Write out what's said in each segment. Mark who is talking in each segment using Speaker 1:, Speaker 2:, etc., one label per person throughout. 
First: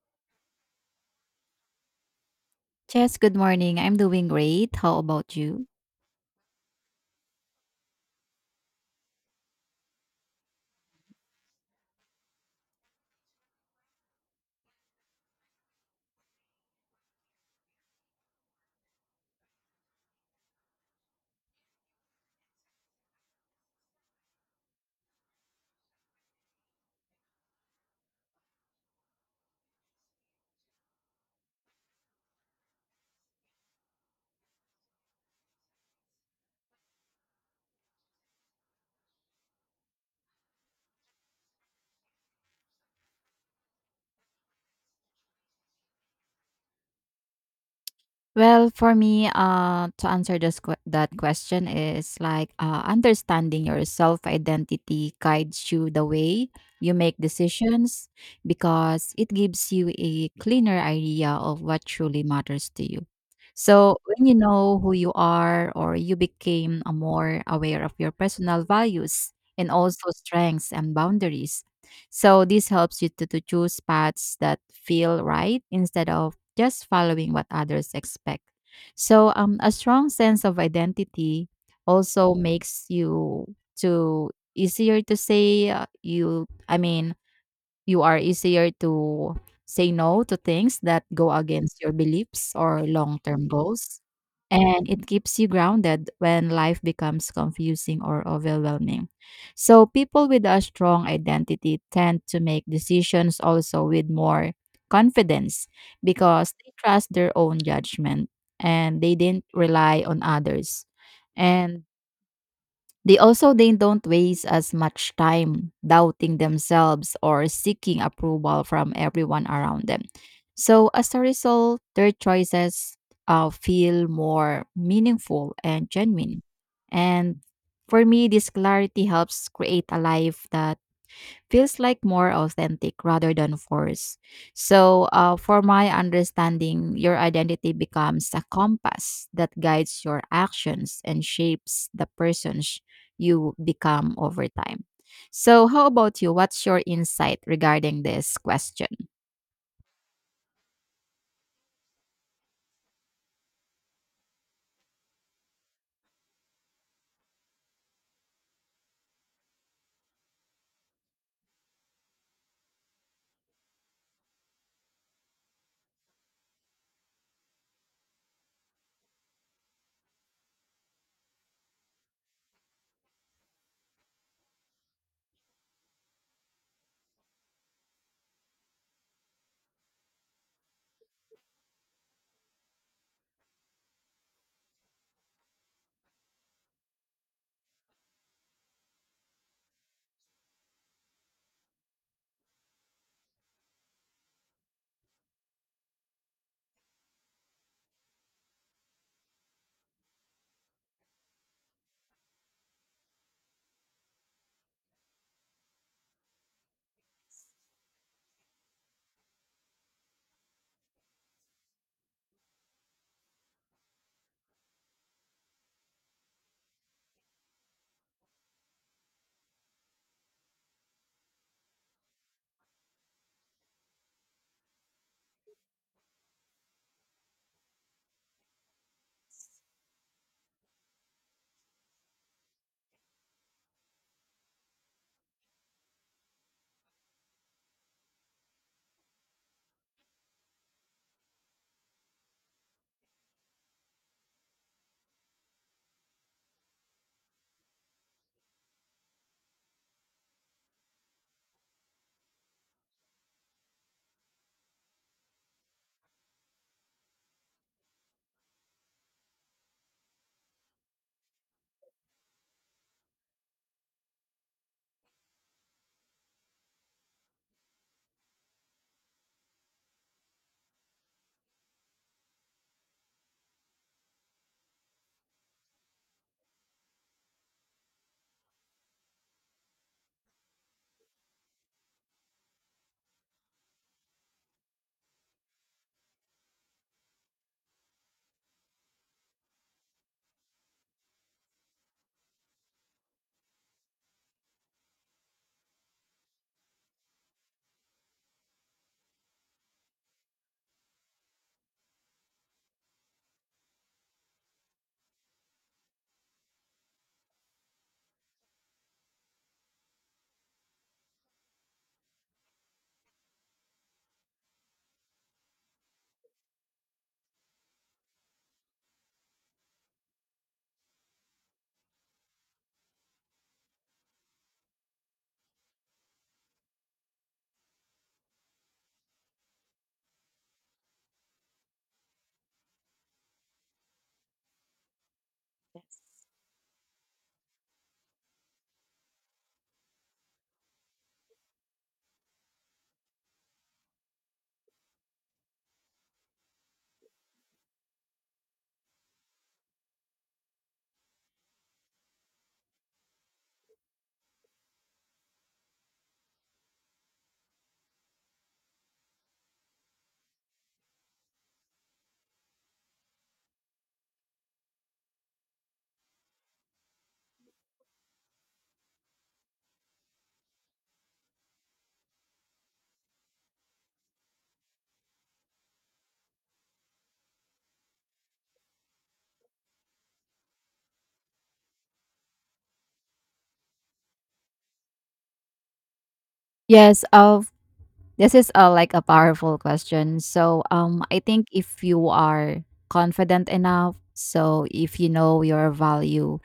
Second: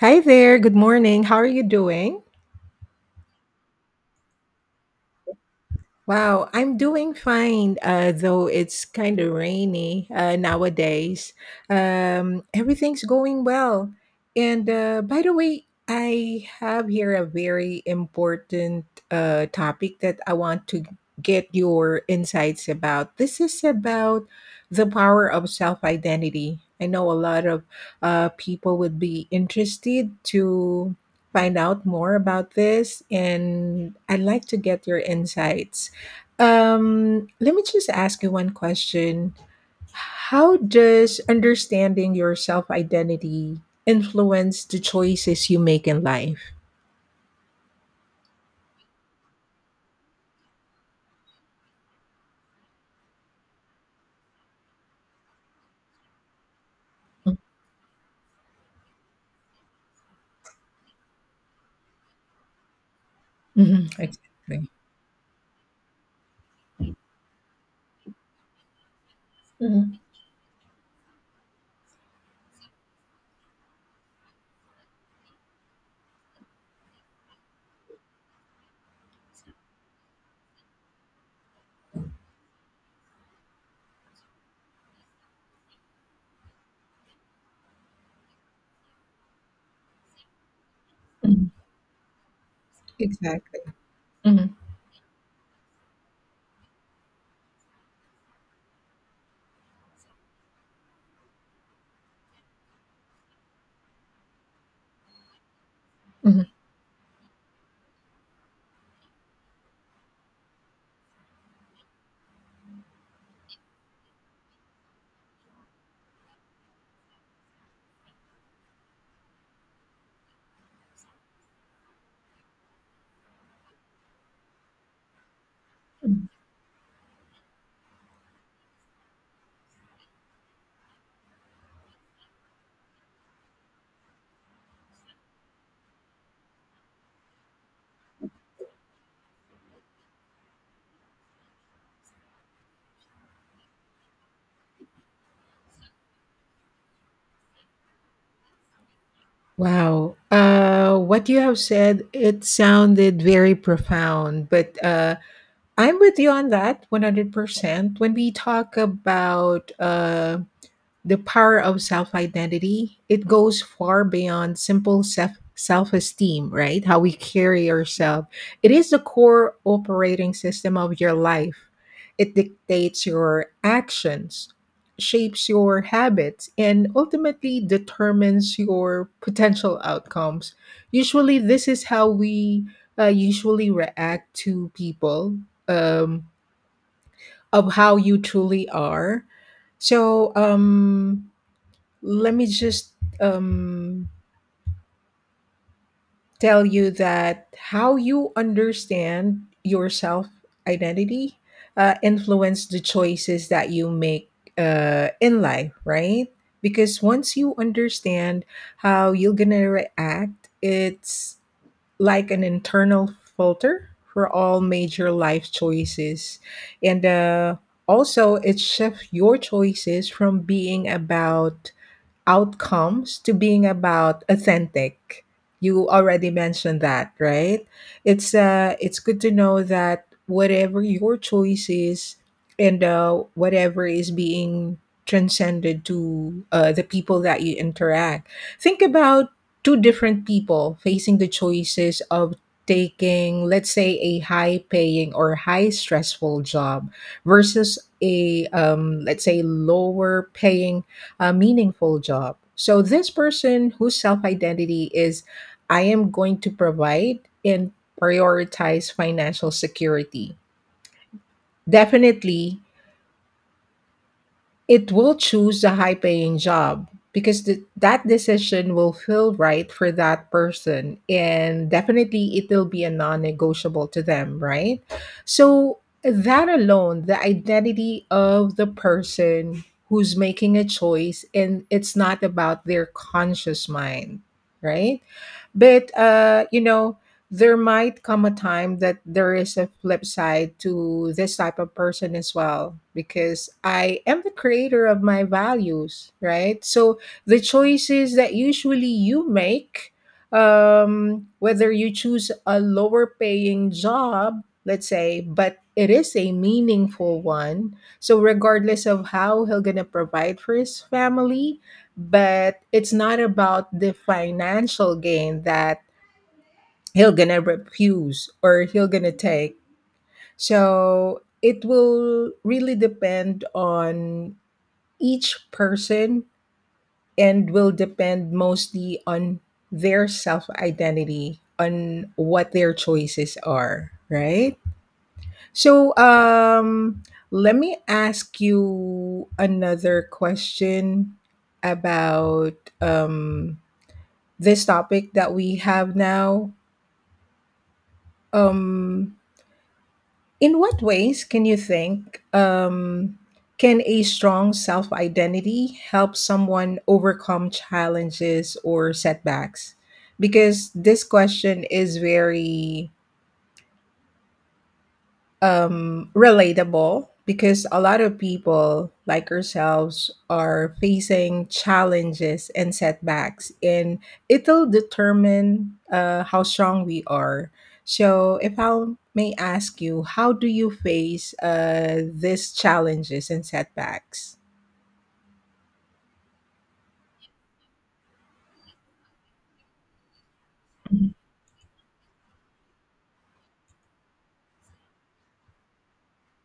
Speaker 1: Hi there. Good morning. How are you doing?
Speaker 2: Jess, good morning. I'm doing great. How about you?
Speaker 1: Wow, I'm doing fine, though it's kind of rainy nowadays. Everything's going well. And By the way, I have here a very important topic that I want to get your insights about. This is about the power of self identity. I know a lot of people would be interested to find out more about this, and I'd like to get your insights. Let me just ask you one question. How does understanding your self identity influence the choices you make in life?
Speaker 2: Well, for me, to answer that question is like understanding your self identity guides you the way you make decisions because it gives you a cleaner idea of what truly matters to you.
Speaker 1: Mm-hmm.
Speaker 2: So, when you
Speaker 1: Exactly.
Speaker 2: know who you are, or you became a more aware of your personal values and
Speaker 1: Mm-hmm.
Speaker 2: also strengths and boundaries. So, this helps you to choose paths that feel right instead of just following what others expect. So, a strong sense of identity also makes you to easier to say you. I mean, you are easier to say no to things that go against your beliefs or long-term
Speaker 1: Exactly.
Speaker 2: goals,
Speaker 1: Mm-hmm.
Speaker 2: and it keeps you grounded when life becomes confusing or overwhelming. So people with a strong identity tend to make decisions also with more confidence because they trust their own judgment and they didn't rely on others. And they also they don't waste as much time doubting themselves or seeking approval from everyone around them. So as a result, their choices feel more meaningful and
Speaker 1: Mm-hmm.
Speaker 2: genuine. And for me, this clarity helps create a life that feels like more authentic rather than forced. So, for my understanding, your identity becomes a compass that guides your actions and shapes the persons you become over time. So, how about you? What's your insight regarding this question?
Speaker 1: Wow. What you have said, it sounded very profound, but I'm with you on that 100%. When we talk about the power of self identity, it goes far beyond simple self esteem, right? How we carry ourselves, it is the core operating system of your life. It dictates your actions, shapes your habits, and ultimately determines your potential outcomes. Usually this is how we usually react to people, um, of how you truly are. So let me just um, tell you that how you understand your self identity influence the choices that you make in life, right? Because once you understand how you're gonna react, it's like an internal filter for all major life choices. And Also it shifts your choices from being about outcomes to being about authentic. You already mentioned that, right? It's good to know that whatever your choice is, and whatever is being transcended to the people that you interact. Think about two different people facing the choices of taking, let's say, a high paying or high stressful job versus a let's say lower paying, a meaningful job. So this person whose self-identity is, I am going to provide and prioritize financial security. Definitely it will choose the high paying job, because that decision will feel right for that person, and definitely it will be a non negotiable to them, right? So that alone, the identity of the person who's making a choice, and it's not about their conscious mind, right? But there might come a time that there is a flip side to this type of person as well, because I am the creator of my values, right? So the choices that usually you make, whether you choose a lower paying job, let's say, but it is a meaningful one. So regardless of how he'll gonna provide for his family, but it's not about the financial gain that he'll gonna refuse or he'll gonna take. So it will really depend on each person, and will depend mostly on their self identity, on what their choices are, right? So let me ask you another question about um this topic that we have now. um In what ways can you think, can a strong self identity help someone overcome challenges or setbacks? Because this question is very relatable, because a lot of people like ourselves are facing challenges and setbacks, and it'll determine how strong we are. So if I may ask you, how do you face these challenges and setbacks?
Speaker 2: Yes, uh, This is a like a powerful question. So I think if you are confident enough, so if you know your value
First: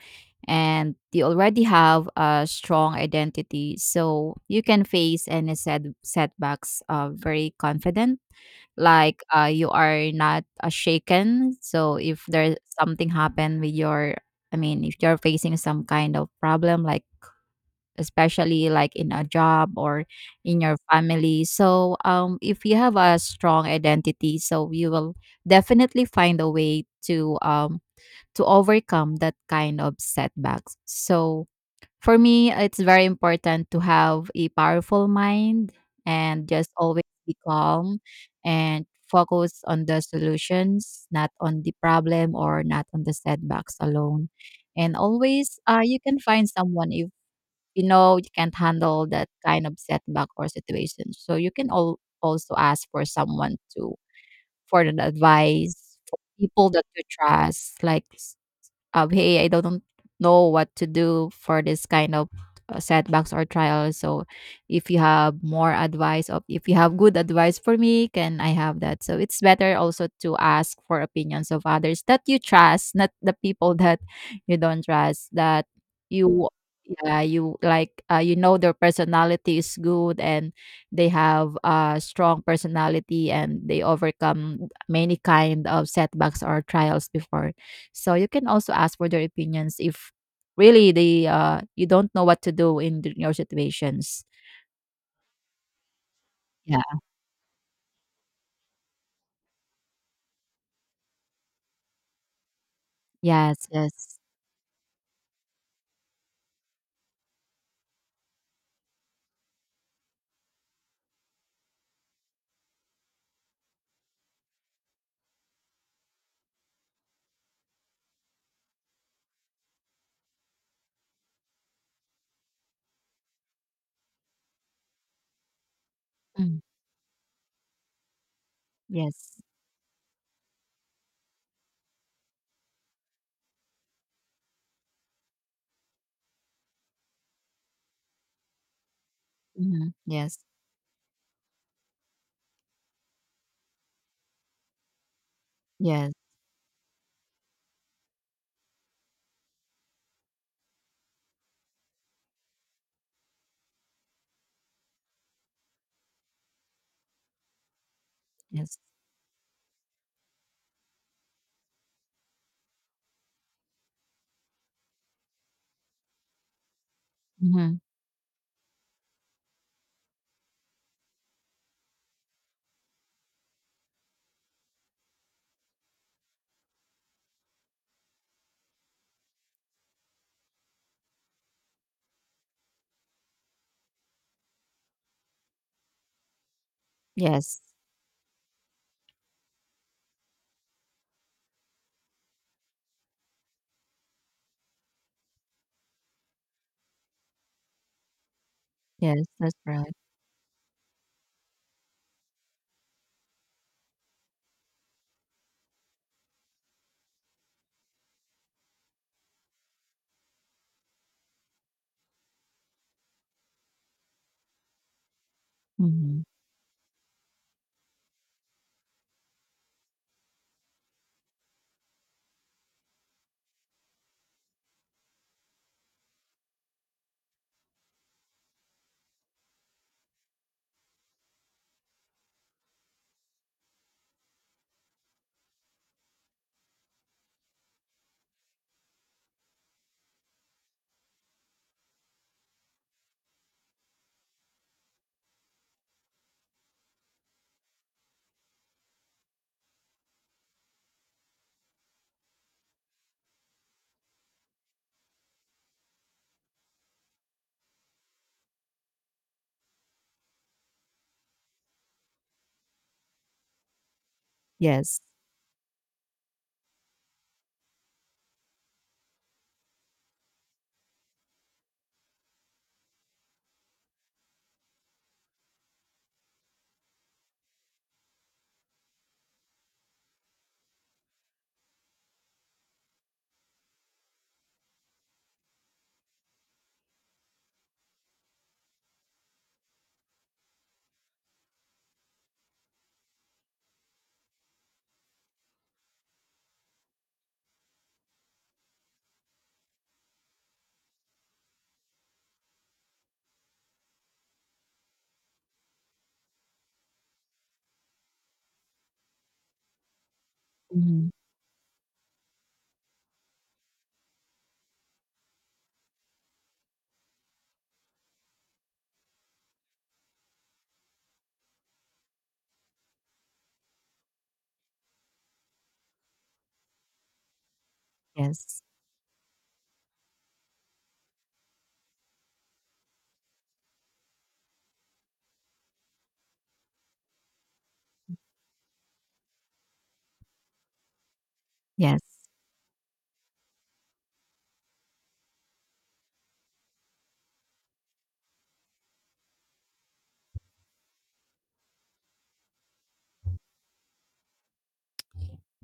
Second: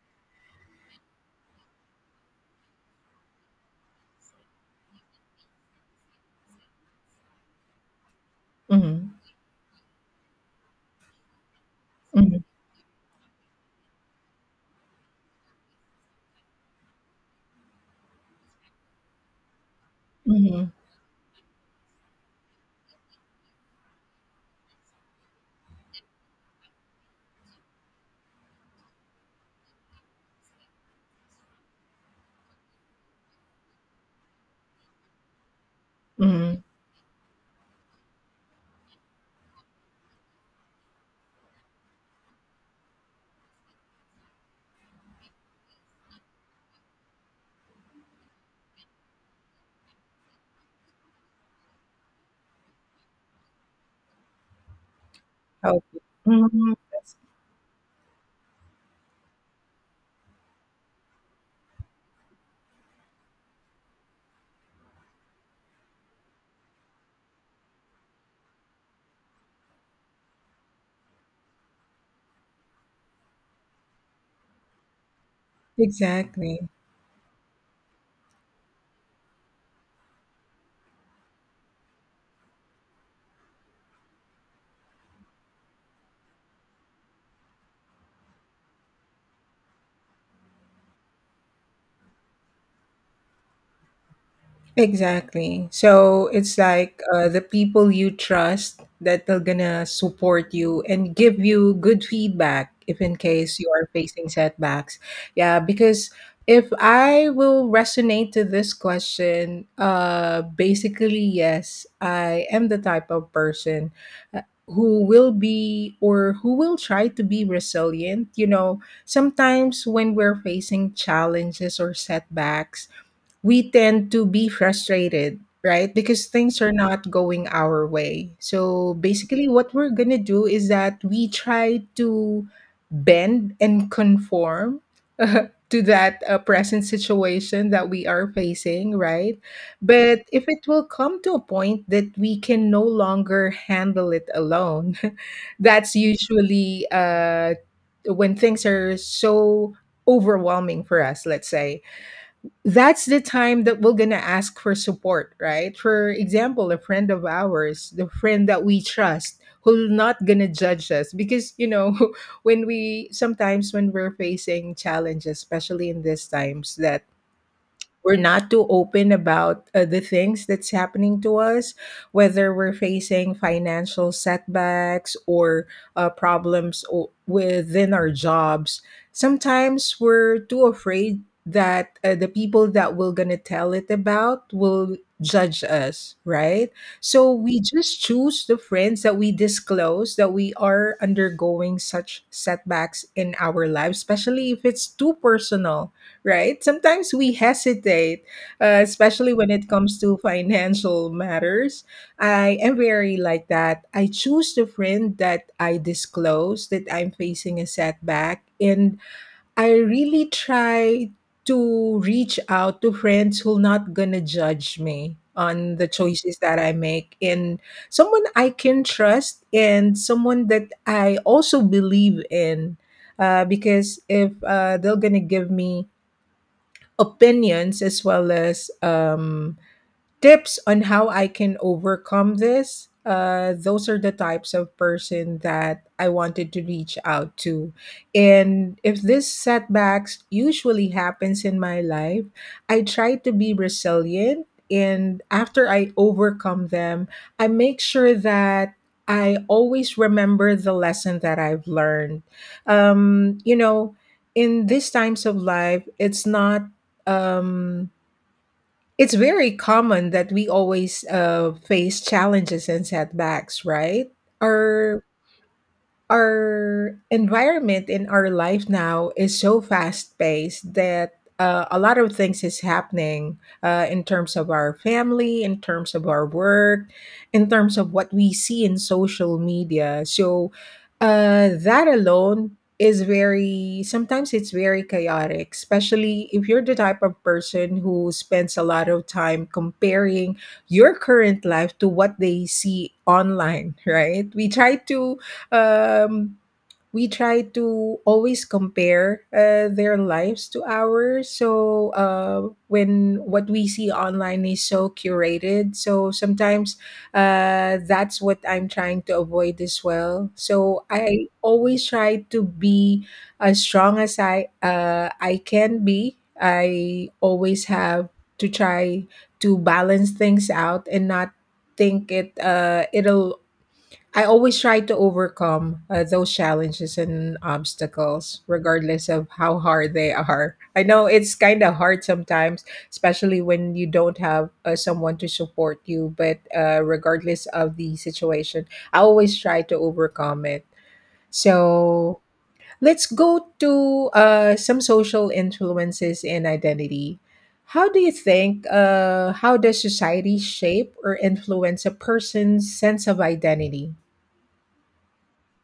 Speaker 2: and you already have a strong identity, so you can face any setbacks very confident. Like
Speaker 1: Mm-hmm.
Speaker 2: you are not shaken. So if
Speaker 1: Mm-hmm.
Speaker 2: there's something happened with your I mean if you're facing some kind of problem like especially like in a job or in
Speaker 1: Mm-hmm.
Speaker 2: your family. So, if you have a strong identity, so you will definitely find a way to overcome that kind of setbacks. So, for me, it's very important to have a powerful mind and
Speaker 1: Mm-hmm.
Speaker 2: just always be calm and focus on the solutions, not on the problem or not on the setbacks alone. And always, you can find someone if you know you can't handle that kind of setback or situation. So you can all also ask for someone to for an advice, for people
Speaker 1: Mm-hmm.
Speaker 2: that you trust, like of hey I don't know what to do for this kind of setbacks or trials. So if you have more advice or if you have good advice for me can I have that? So it's better also to ask for opinions of others that you trust, not the people that you don't trust that you
Speaker 1: Exactly.
Speaker 2: yeah you like you know their personality is good and they have a strong personality and they overcome many kind of setbacks or trials before, so you can also ask for their opinions if really they you don't know what to do in your situations.
Speaker 1: Exactly. So it's
Speaker 2: Yeah.
Speaker 1: like the people you trust that are gonna support you and give you good feedback if in case
Speaker 2: Yes,
Speaker 1: you are
Speaker 2: yes.
Speaker 1: facing setbacks. Yeah, because if I will resonate to this question, basically, yes, I am the type of person uh, who will be or who will try to be resilient. You know, sometimes when we're facing challenges or setbacks, we tend to be frustrated, right? Because things
Speaker 2: Mm,
Speaker 1: are not going our way. So
Speaker 2: yes.
Speaker 1: basically, what we're going to do is that we try to bend and conform to that present situation that we are facing, right?
Speaker 2: Hmm,
Speaker 1: But
Speaker 2: yes.
Speaker 1: if it will come to a point that we can no longer handle it alone, that's
Speaker 2: Yes.
Speaker 1: usually when things are so overwhelming for us, let's say, that's the time that we're going to ask for support, right? For example, a friend of ours, the friend that
Speaker 2: Yes.
Speaker 1: we trust, who's not going to judge us. Because, you know, when we sometimes when we're facing challenges, especially in these times that
Speaker 2: Hmm,
Speaker 1: we're not too open about the things that's happening to us, whether we're facing financial setbacks or problems within our jobs. Sometimes we're too afraid that the people that we're going to tell it about will judge us, right? So we
Speaker 2: yes.
Speaker 1: just choose the friends that we disclose that we are undergoing such setbacks in our lives, especially if it's too personal, right? Sometimes we hesitate,
Speaker 2: Yes.
Speaker 1: especially when
Speaker 2: That's
Speaker 1: it
Speaker 2: right.
Speaker 1: comes to financial matters. I am very like that. I choose the friend that I disclose that I'm facing a setback, and I really try to reach out to friends who not gonna judge me on the
Speaker 2: Hmm,
Speaker 1: choices that I make, and someone I can trust and someone that I also believe in, because if they're gonna give me opinions, as well as tips on how I can overcome this. Those are the types of person that I wanted to reach out to. And if this setbacks usually happens in my life, I try to be resilient. And after I overcome them, I make sure that I always remember the lesson that I've learned. You know, in these times of life, it's not. Um, it's very common that we always face challenges and setbacks, right?
Speaker 2: yes.
Speaker 1: Are Our environment in our life now is so fast paced that a lot of things is happening in terms of our family, in terms of our work, in terms of what we see in social media. So that alone is very, sometimes it's very chaotic, especially if you're the type of person who spends a lot of time comparing your current life to what they see online, right? We try to um, we try to always compare their lives to ours. So when what we see online is so curated, so sometimes that's what I'm trying to avoid as well. So
Speaker 2: Hmm,
Speaker 1: I always try to be as strong as I can be. I always have to try to balance things out and not think it it'll I always try to overcome those challenges and obstacles,
Speaker 2: yes.
Speaker 1: regardless of how hard they are. I know it's kind of hard sometimes, especially when you don't have someone to support you, but regardless of the situation, I always try to overcome it.
Speaker 2: Yes.
Speaker 1: So let's go to some social influences and identity. How do you think, how does society shape or influence a person's sense of identity?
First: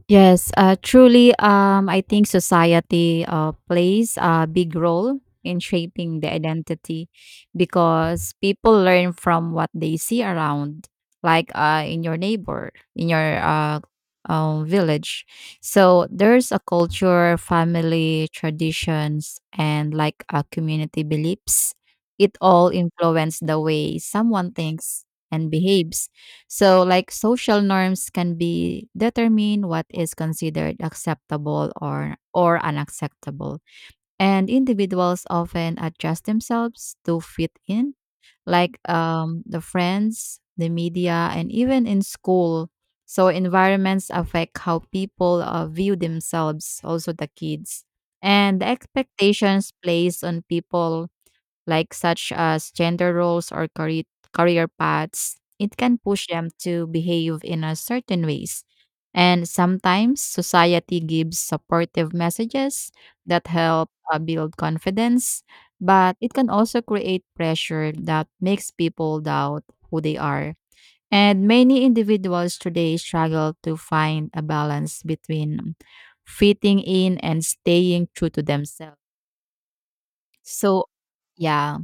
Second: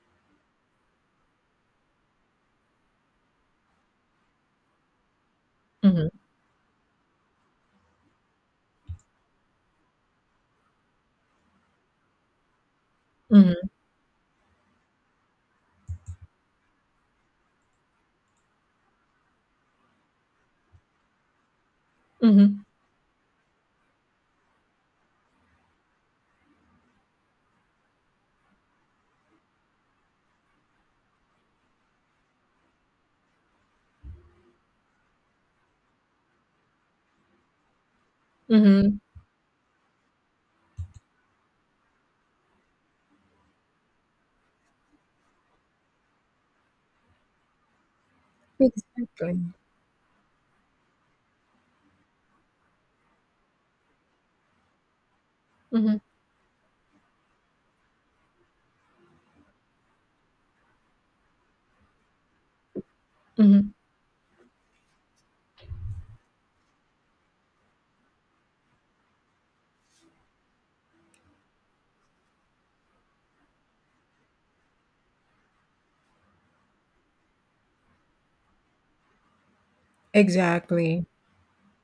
Speaker 2: Yes, truly, I think society plays a big role in
Speaker 1: Mhm.
Speaker 2: shaping the identity because people learn from what they see around, like in your neighbor, in your
Speaker 1: Mhm,
Speaker 2: village. So there's a culture, family, traditions, and like a community beliefs. It
Speaker 1: mhm,
Speaker 2: all influence the way someone thinks and behaves, so, like social norms can be determine what is considered acceptable or unacceptable, and individuals often adjust themselves to fit in, like
Speaker 1: mhm.
Speaker 2: the friends, the media, and even in school. So, environments affect how people view themselves, also the kids, and the
Speaker 1: Exactly.
Speaker 2: expectations placed on people like such as gender roles or career paths, it can
Speaker 1: Mhm,
Speaker 2: push them to behave in a certain ways. And sometimes society gives supportive messages that
Speaker 1: mhm.
Speaker 2: help build confidence, but it can also create pressure that makes people doubt who they are. And many individuals today struggle to find a balance between fitting in and staying true to themselves. So,
Speaker 1: Exactly.
Speaker 2: yeah.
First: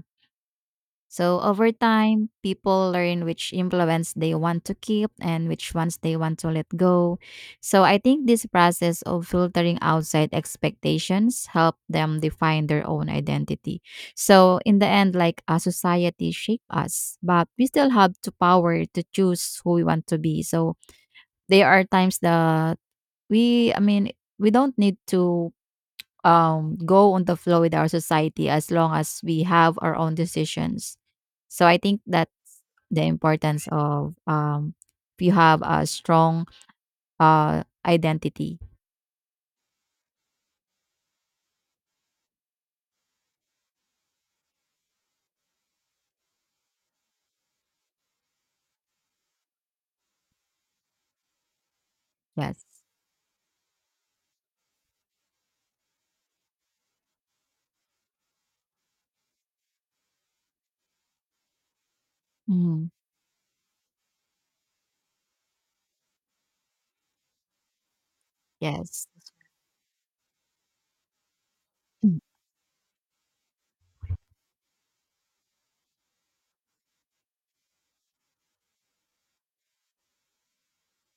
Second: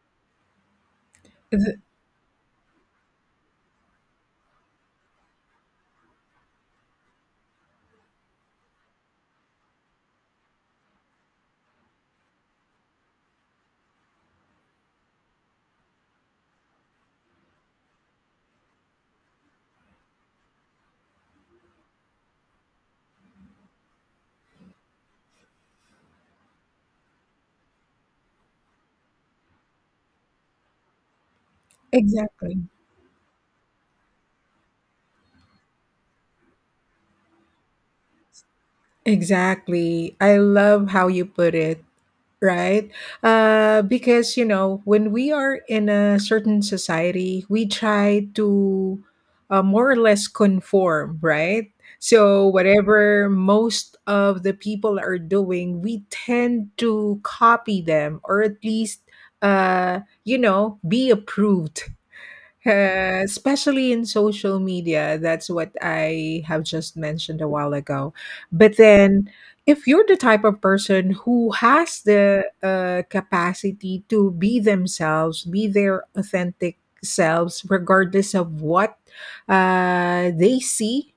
Speaker 2: So over
Speaker 1: Th-
Speaker 2: time, people learn which influence they want to keep and which ones they want to let go. So I think this process of filtering outside expectations help them define their own identity. So in the end, like a society shape us, but we still have the power to choose who we want to be. So there are times that I mean, we don't need to go on the flow with our society as long as we have our own decisions. So I think that
Speaker 1: Exactly.
Speaker 2: the importance of if you have a strong identity.
Speaker 1: Exactly. I love how you put it, right? Because, you know, when we are in a certain society, we try to more or less conform, right? So
Speaker 2: Yes.
Speaker 1: whatever most of the people are doing, we tend to copy them, or at least, uh, be approved.
Speaker 2: Mhm.
Speaker 1: Especially in social media, that's what I have just mentioned a while ago. But
Speaker 2: Yes.
Speaker 1: then, if you're the type of person who has
Speaker 2: Mm,
Speaker 1: the capacity to be themselves, be their authentic selves, regardless of what they see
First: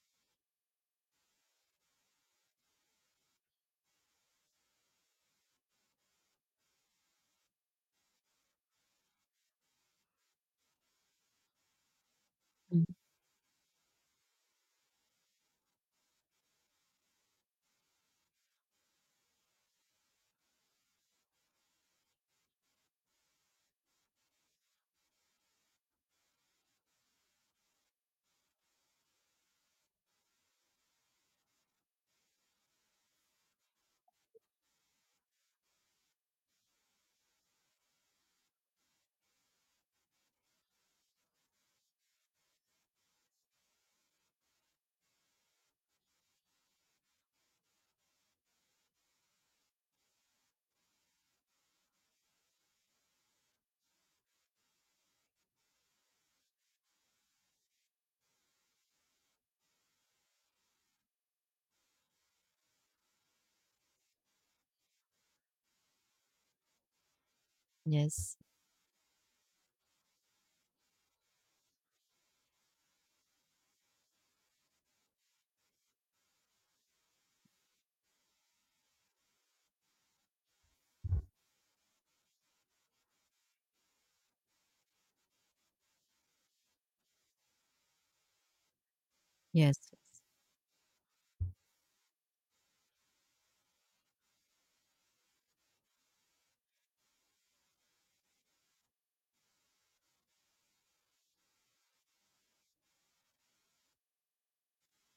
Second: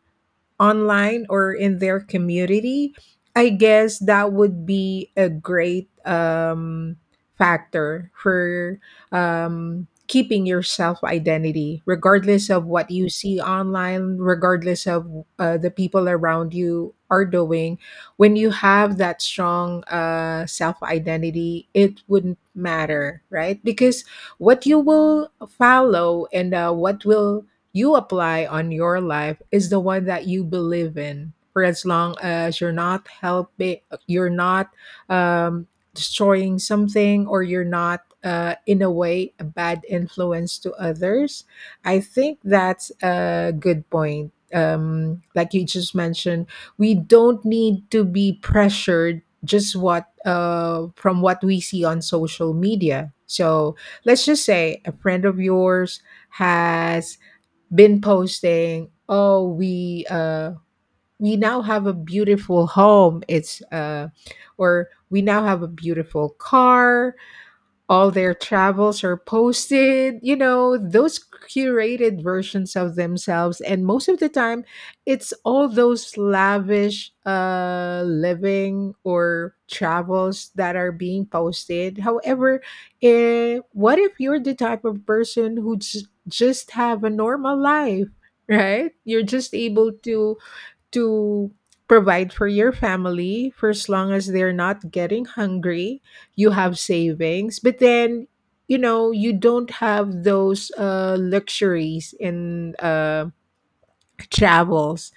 Speaker 1: online or in their community, I guess that would be a great factor for keeping your self identity, regardless of
Speaker 2: mm.
Speaker 1: what you see online, regardless of the people around you are doing. When you have that strong self identity, it wouldn't matter, right? Because what you will follow, and what will you apply on your life is the one that you believe in, for as long as you're not helping, you're not um, destroying something, or you're not in a way a bad influence to others. I think that's a good point, like you just mentioned, we don't need to be pressured just what from what we see on social media. So let's just say a friend of yours has been posting, oh, we now have a beautiful home, it's or we now have a beautiful car, all their
Speaker 2: Yes.
Speaker 1: travels are posted, you know, those curated versions of themselves. And most of the time, it's all those lavish living or travels that are being posted. However, what if you're the type of person who just have a normal life? Right? You're just
Speaker 2: Yes.
Speaker 1: able to to provide for your family for as long as they're not getting hungry. You have savings, but then you know you don't have those luxuries in travels.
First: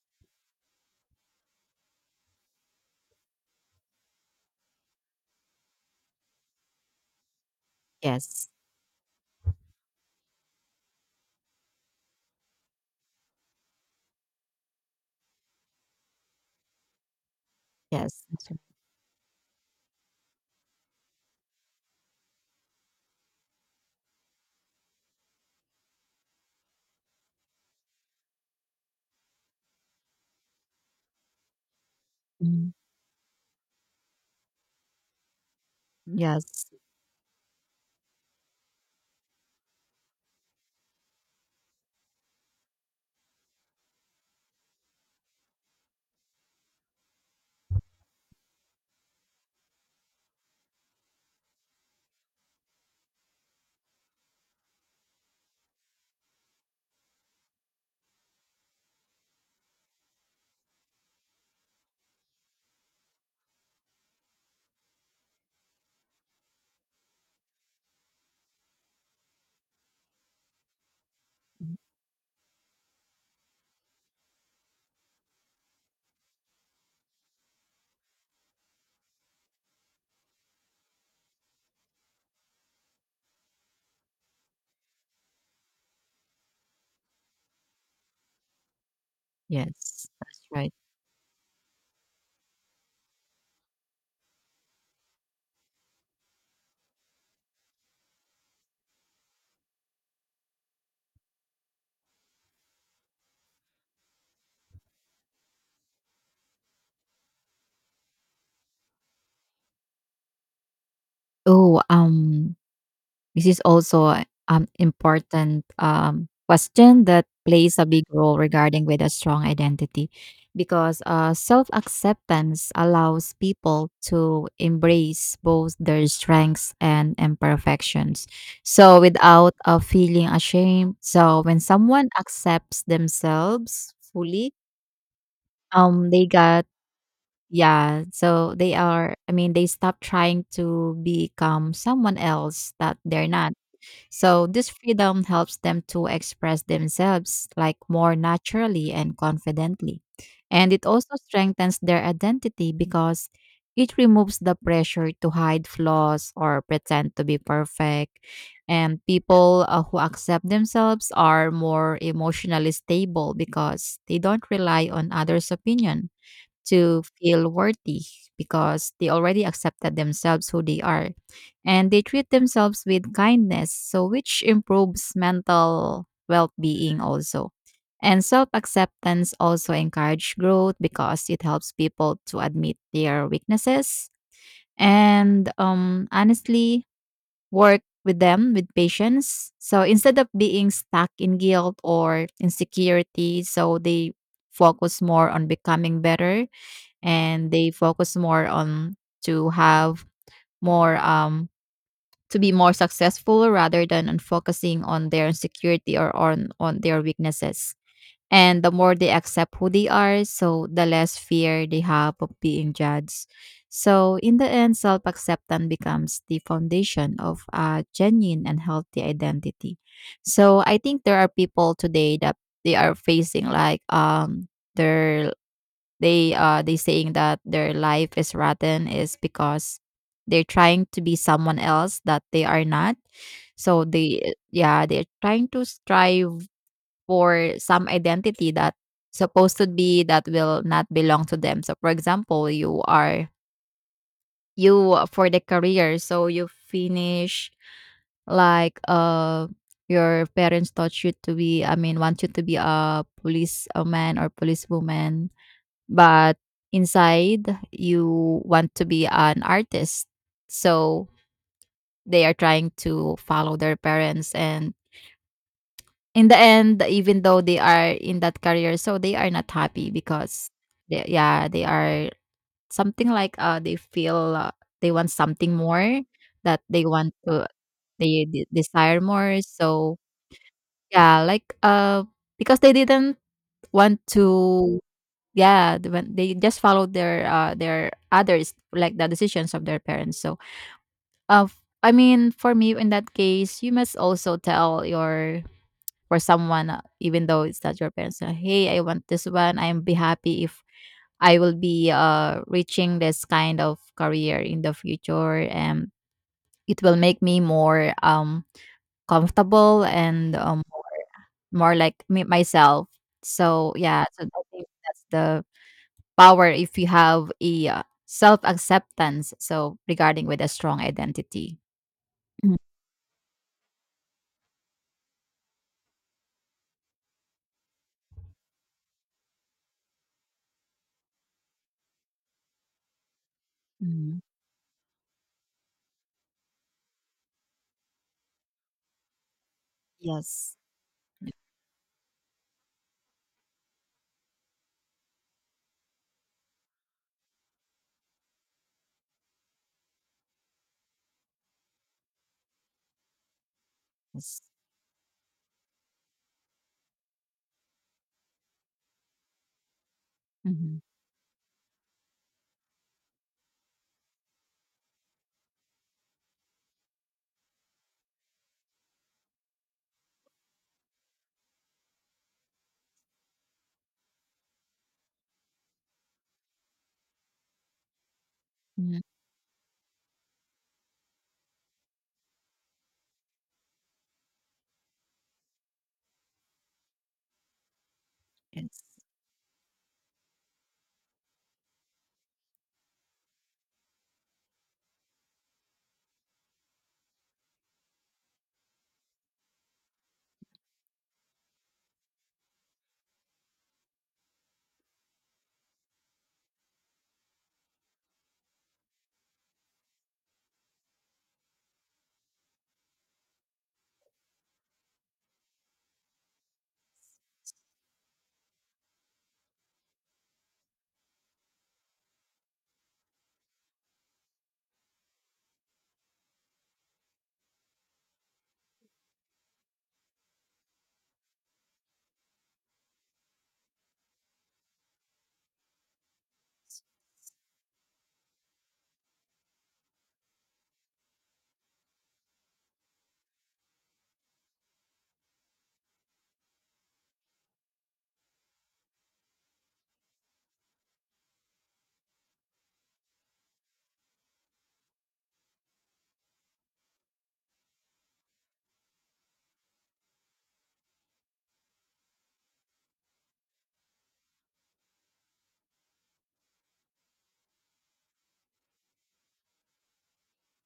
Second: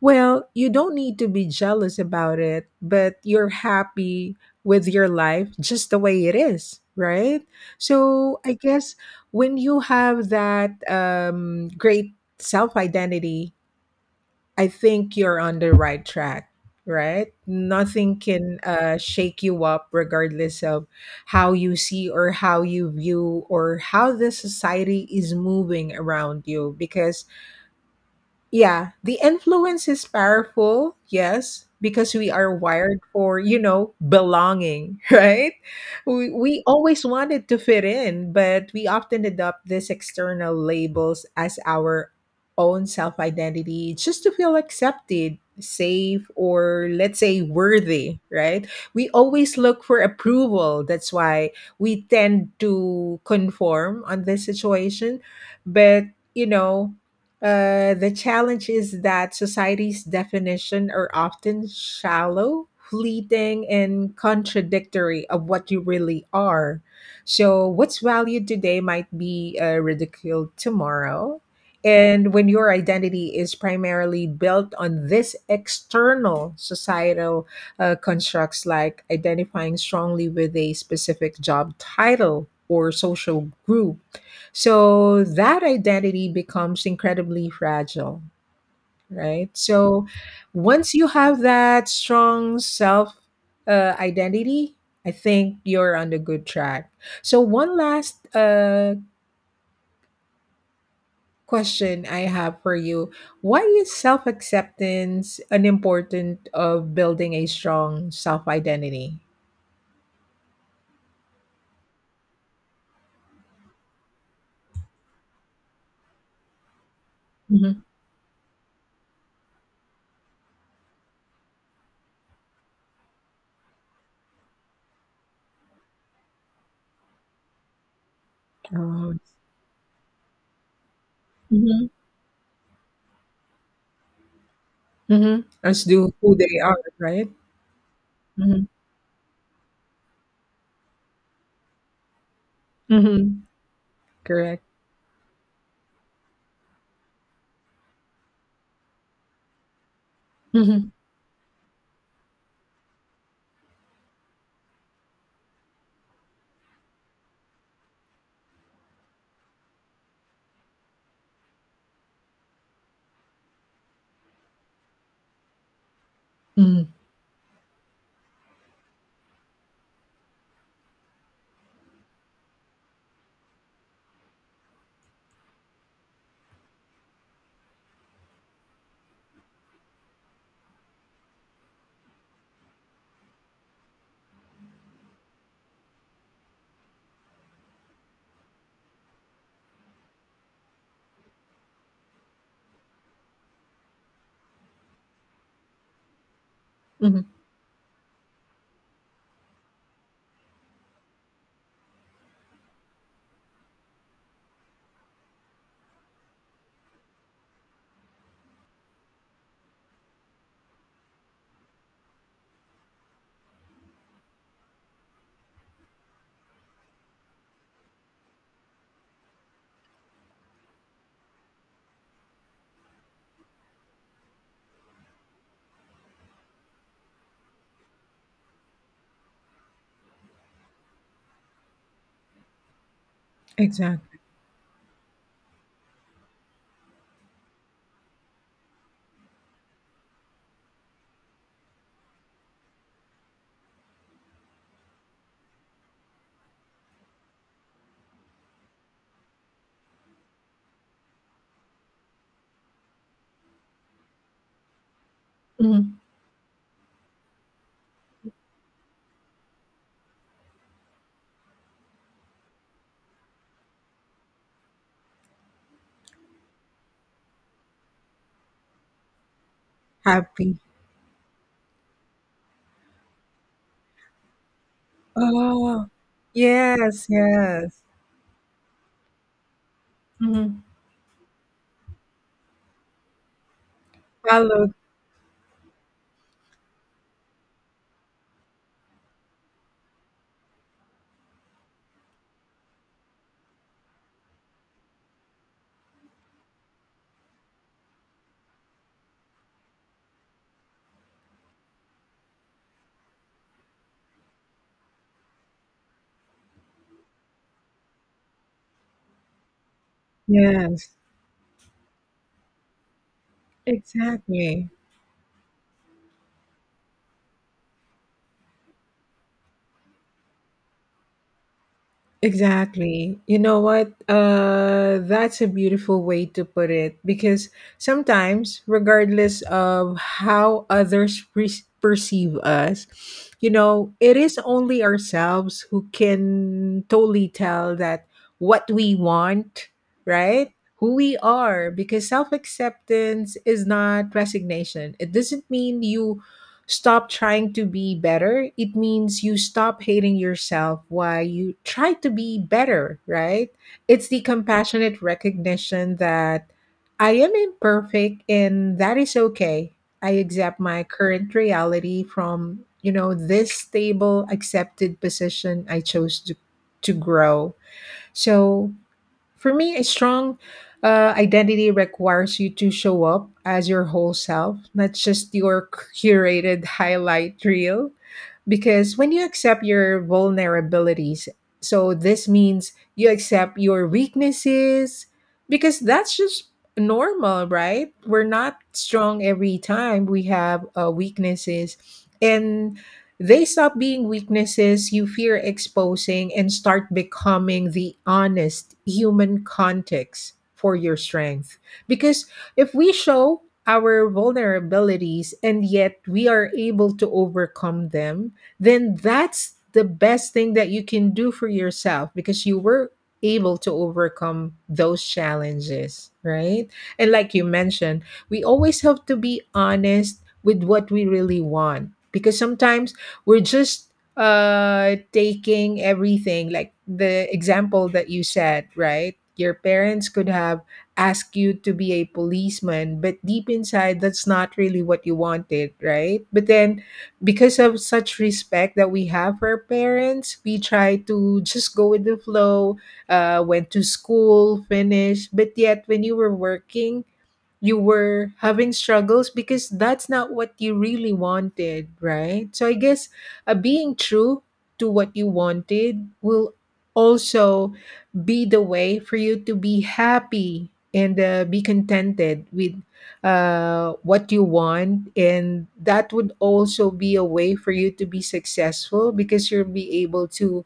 Speaker 1: Well, you don't need to be jealous about it, but you're happy with your life just the way it is, right? So
Speaker 2: Yes.
Speaker 1: I guess when you have that great self identity, I think you're on the right track, right? Nothing
Speaker 2: Yes. That's
Speaker 1: can
Speaker 2: right.
Speaker 1: shake you up, regardless of how you see or how you view or how the society is moving around you. Because yeah, the influence is powerful, yes, because we are
Speaker 2: Mhm.
Speaker 1: wired for, you know, belonging, right? We
Speaker 2: Yes.
Speaker 1: always wanted to fit in, but we often adopt these external labels as our own self identity just to feel accepted, safe, or let's say worthy, right? We always look for approval. That's why we tend to conform on this situation. But, you know, the challenge is that society's definition are often shallow, fleeting, and contradictory of what you really are. So, what's valued today might be ridiculed tomorrow.
Speaker 2: Mm,
Speaker 1: And when your identity is primarily built on this external societal constructs, like identifying strongly with a specific job title or social group, so that identity becomes incredibly fragile, right? So
Speaker 2: yes. That's right.
Speaker 1: once you have that strong self identity, I think you're on the good track. So, one last question I have for you. Why is self acceptance an important of building a strong self identity?
Speaker 2: Oh, this is also an important question that plays a
Speaker 1: Hmm.
Speaker 2: big role regarding with a strong identity, because self-acceptance allows people to embrace both their strengths and imperfections so
Speaker 1: Oh.
Speaker 2: without feeling ashamed. So when
Speaker 1: Hmm.
Speaker 2: someone accepts themselves fully
Speaker 1: Hmm. As to
Speaker 2: they
Speaker 1: who they
Speaker 2: got
Speaker 1: are, right?
Speaker 2: yeah so
Speaker 1: Hmm.
Speaker 2: they are I mean they stop trying to become someone else that they're
Speaker 1: Hmm.
Speaker 2: not, so
Speaker 1: Correct.
Speaker 2: this freedom helps them to express themselves like more naturally and confidently. And it
Speaker 1: Hmm.
Speaker 2: also strengthens their identity because it removes the pressure to hide flaws or pretend to be perfect. And people who accept themselves are more emotionally stable because they don't rely on others' opinion
Speaker 1: Hmm.
Speaker 2: to feel worthy because they already accepted themselves who they are and they treat themselves with kindness so which improves mental well-being also. And self-acceptance also encourage growth because it helps people to admit their weaknesses and honestly work with them with patience so instead of being stuck in guilt or insecurity so they focus more on becoming better and they focus more on to have more to be more successful rather than on focusing on their insecurity or on their weaknesses. And the more they accept who they are so the less fear they have of being judged so in the end self-acceptance becomes the foundation of a genuine and healthy identity. So I think there are people today that they are facing like their they saying that their life is rotten is because they're trying to be someone else that they are not. So
Speaker 1: Exactly.
Speaker 2: they eh, yeah, they're trying to strive for some identity that supposed to be that will not belong to them. So for example, you are you for the career, so you finish like your parents taught you to be I mean want you to be a policeman or policewoman,
Speaker 1: Mhm.
Speaker 2: but inside you want to be an artist. So they are trying to follow their parents and in the end even though they are in that career so they are not happy because
Speaker 1: Happy.
Speaker 2: they, yeah they are something like they feel they want something
Speaker 1: Oh,
Speaker 2: more that they
Speaker 1: yes,
Speaker 2: want to
Speaker 1: yes.
Speaker 2: desire more so
Speaker 1: Mhm.
Speaker 2: yeah like because they didn't want
Speaker 1: Hello.
Speaker 2: to. Yeah, the when they just follow their others, like the decisions of their parents. So, I mean, for me, in that case, you must also tell your for someone, even though it's not your parents, hey, I want this one. I'm be happy if I will be reaching this kind of career in the future, and it will make me more comfortable and
Speaker 1: Yes,
Speaker 2: more like me myself. So yeah, so I think
Speaker 1: exactly.
Speaker 2: that's the power if you have a self-acceptance, so regarding with a strong identity. Mhm,
Speaker 1: Exactly. You know what? That's a beautiful way to put it because sometimes, regardless of how others perceive us, you know, it
Speaker 2: mhm.
Speaker 1: is only ourselves who can totally tell that what we want, right?
Speaker 2: Yes,
Speaker 1: Who we are, because self acceptance is not resignation. It doesn't mean you stop trying to be better, it means you stop hating yourself while you try to be better, right? It's the
Speaker 2: yes.
Speaker 1: compassionate recognition that I am imperfect and that is okay. I accept
Speaker 2: Mhm,
Speaker 1: my current reality from, you know, this stable accepted position I chose to grow. So for me, a strong identity requires you to show up as your whole self, not just your curated highlight reel, because
Speaker 2: mhm.
Speaker 1: when you accept your vulnerabilities, so this means you accept your weaknesses, because that's just normal, right? We're not
Speaker 2: Yes,
Speaker 1: strong every time, we have weaknesses, and they stop being weaknesses you fear exposing and start becoming the honest human context for your strength. Because if we show our vulnerabilities and yet we are able to overcome them, then that's the best thing that you can do for yourself because you were able to overcome those challenges, right? And like you mentioned, we always have to be honest with what we really want because sometimes we're just taking everything, like the example that you said, right? Your parents could have asked you to be a policeman, but deep inside that's not really what you wanted, right? But then because of such respect that we have for our parents, we try to just go with the flow, went to school, finished. But yet, when you were working, you were having struggles because that's not what you really wanted, right? So I guess being true to what you wanted will also be the way for you to be happy and be contented with what you want. And that would also be a way for you to be successful because you'll be able to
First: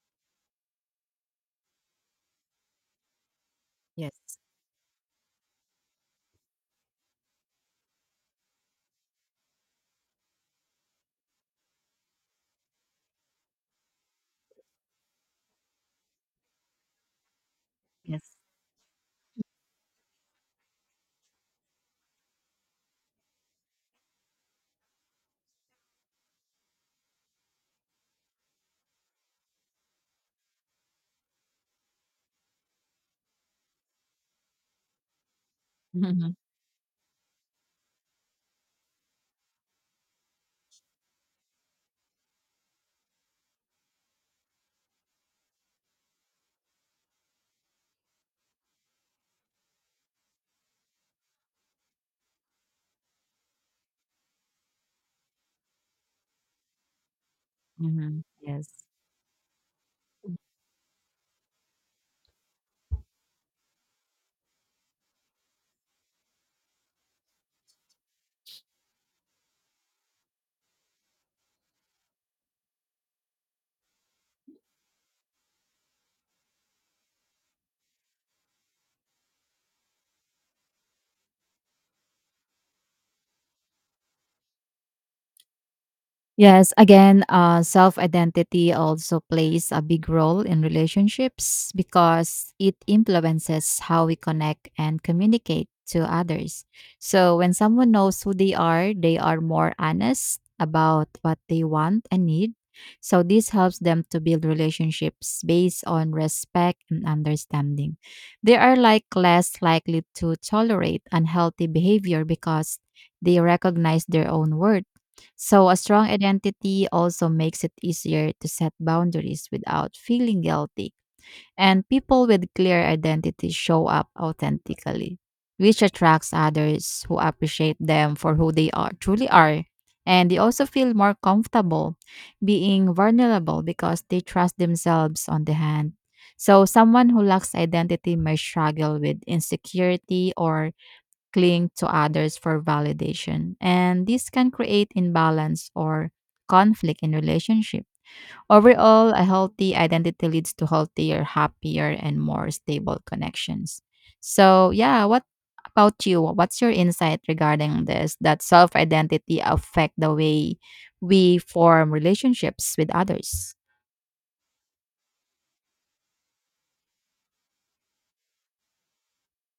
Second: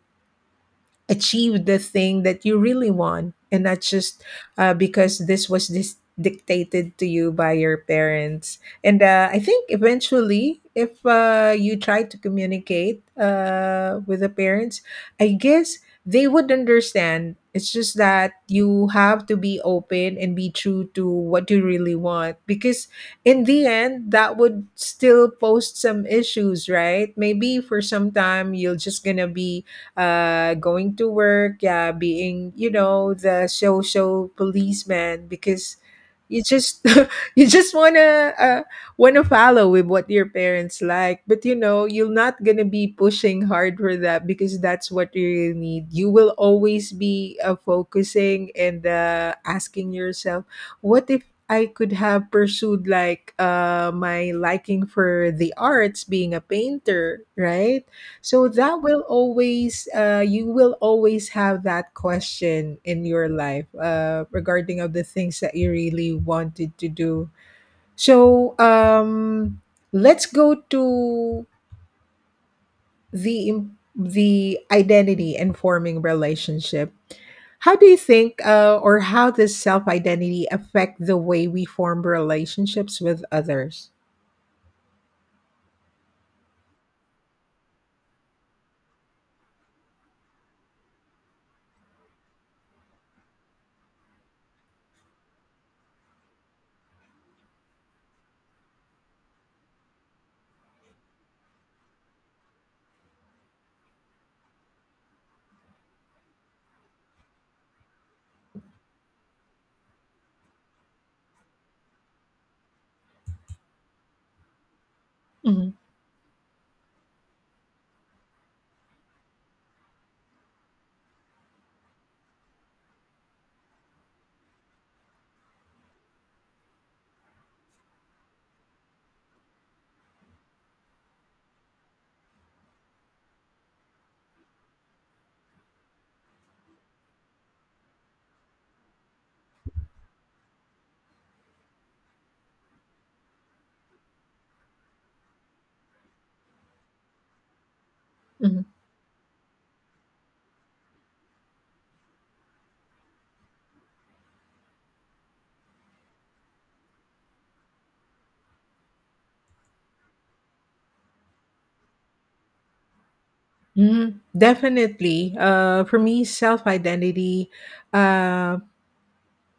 Speaker 1: achieve the thing that you really want and not just
Speaker 2: yes,
Speaker 1: because this was this dictated to you by your parents. And I think eventually if you try to communicate with the parents, I guess they would understand. It's just that
Speaker 2: yes.
Speaker 1: you have to be open and be true to what you really want, because in the end that would still pose some issues, right? Maybe for some time you're just gonna be going to work, yeah, being, you know, the social policeman because
Speaker 2: Mhm,
Speaker 1: you just you just wanna follow with what your parents like, but you know you're not gonna be pushing hard for that because that's what you really need. You will always be focusing and asking yourself, what if I could have pursued like my liking for the arts, being a painter, right?
Speaker 2: mhm.
Speaker 1: So
Speaker 2: Yes.
Speaker 1: that will always, you will always have that question in your life regarding of the things that you really wanted to do. So let's go to the the identity and forming relationship. How do you think, or how does self identity affect the way we form relationships with others?
Speaker 2: Yes, again, self identity also plays a big role in relationships because it influences how we connect and communicate to others. So, when someone knows who they are more honest about what they want and need. So, this helps them to build relationships based on respect and understanding. They are like less likely to tolerate unhealthy behavior because they recognize their own worth.
Speaker 1: Mm-hmm.
Speaker 2: So, a strong identity also makes it easier to set boundaries without feeling guilty. And people with clear identity show up authentically, which attracts others who appreciate them for who they are truly are. And they also feel more comfortable being vulnerable because they trust themselves on the hand. So, someone who lacks identity may struggle with insecurity or cling to others for validation. And this can create imbalance or conflict in relationship.
Speaker 1: Mhm.
Speaker 2: Overall, a healthy identity leads to healthier, happier, and more stable connections. So, yeah, what about you? What's your insight regarding this? That self identity affect the way we form relationships with others.
Speaker 1: Mhm. Definitely. For me, self identity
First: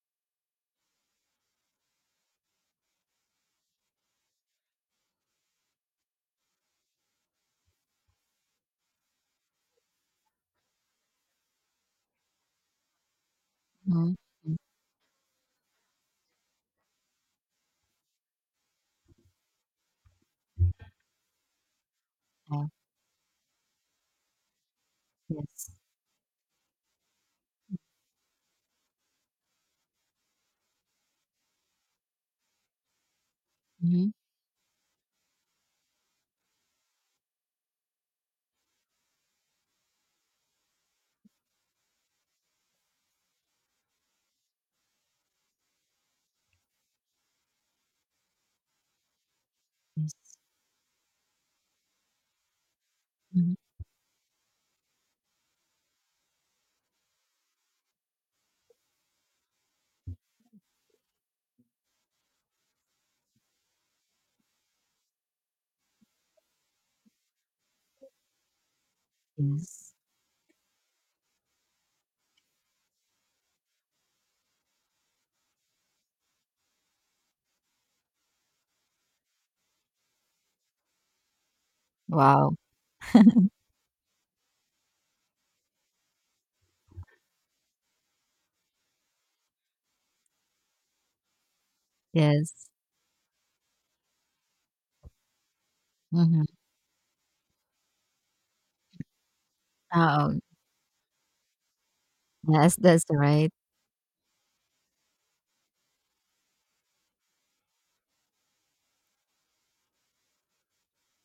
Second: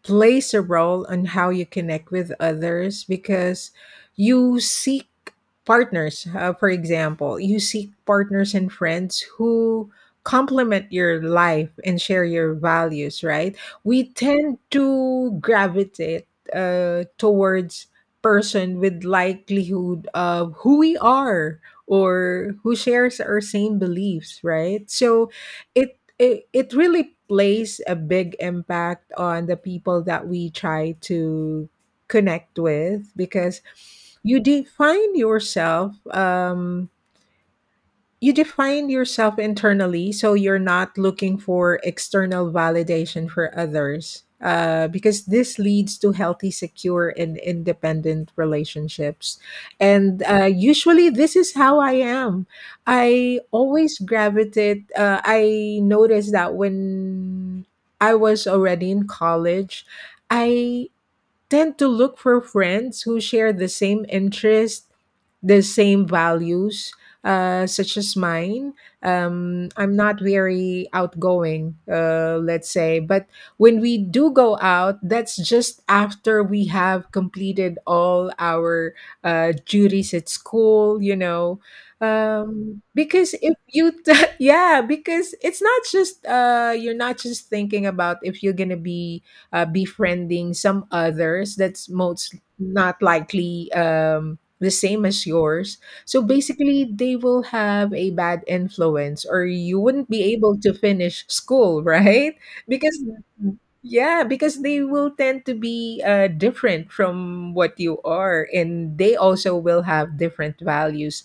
Speaker 1: plays a role on how you connect with others because you seek partners. For example, you seek partners and friends who complement your life and share your values, right? We
Speaker 2: Mhm.
Speaker 1: tend to gravitate towards person with likelihood of who we are or
Speaker 2: Okay.
Speaker 1: who shares our same beliefs, right? So
Speaker 2: Yes.
Speaker 1: it it really plays a big impact on the people that we try to connect with because
Speaker 2: Mhm.
Speaker 1: you define yourself, you define yourself internally, so you're not looking for external validation for others because this leads to healthy secure and independent relationships. And
Speaker 2: Yes.
Speaker 1: usually this is how I am. I
Speaker 2: Mhm.
Speaker 1: always gravitate, I noticed that when I was already in college, I tend to look for friends who share the same interests, the same values, such as mine.
Speaker 2: Yes.
Speaker 1: I'm not very outgoing, let's say, but when we do go out, that's just after we have completed all our duties at school, you know.
Speaker 2: Wow.
Speaker 1: Because if you, yeah, because it's not just, you're not just thinking about if you're going to be befriending some others that's most
Speaker 2: Yes.
Speaker 1: not likely the same as yours. So
Speaker 2: Hmm.
Speaker 1: basically, they will have a bad influence, or you wouldn't be
Speaker 2: Oh,
Speaker 1: able to finish school, right?
Speaker 2: yes,
Speaker 1: Because
Speaker 2: that's right.
Speaker 1: yeah, because they will tend to be different from what you are, and they also will have different values.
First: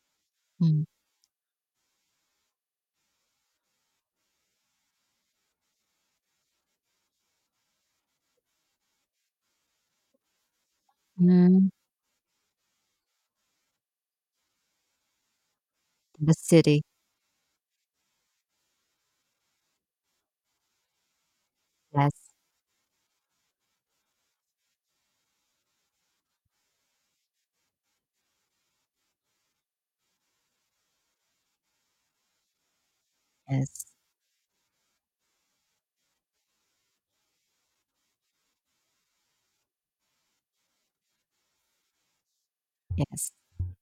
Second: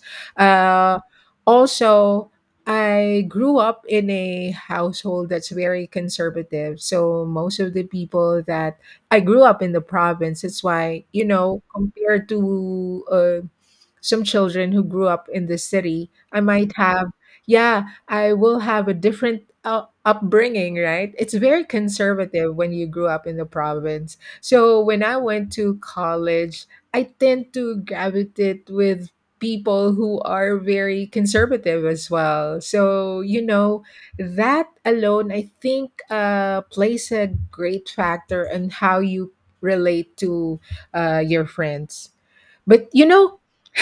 Speaker 2: Mhm.
Speaker 1: Uh, also, I grew up in a household that's very conservative. So most of the people that I grew up in the province, that's why, you know, compared to some children who grew up in this city,
Speaker 2: The
Speaker 1: I might
Speaker 2: city.
Speaker 1: have, yeah, I will have a different upbringing, right? It's very
Speaker 2: Yes,
Speaker 1: conservative when you grew up in the province, so when I went to college, I tend to gravitate with people who are very conservative as well. So you know,
Speaker 2: yes,
Speaker 1: that alone, I think, plays a great factor in how you relate to your friends. But you
Speaker 2: yes,
Speaker 1: know,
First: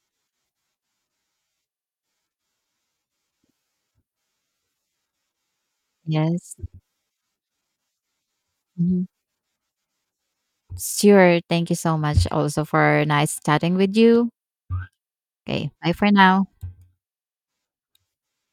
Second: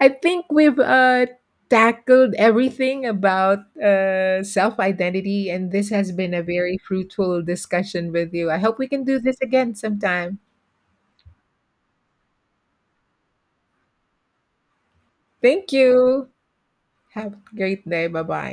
Speaker 1: I think we've tackled everything about self identity, and this has been a
Speaker 2: yes.
Speaker 1: very fruitful discussion with you. I hope we can
Speaker 2: Mhm.
Speaker 1: do this again sometime.
Speaker 2: Sure. Thank you so much also for nice chatting with you. Okay.
Speaker 1: Thank
Speaker 2: Bye for
Speaker 1: you.
Speaker 2: now.
Speaker 1: Have a great day. Bye bye.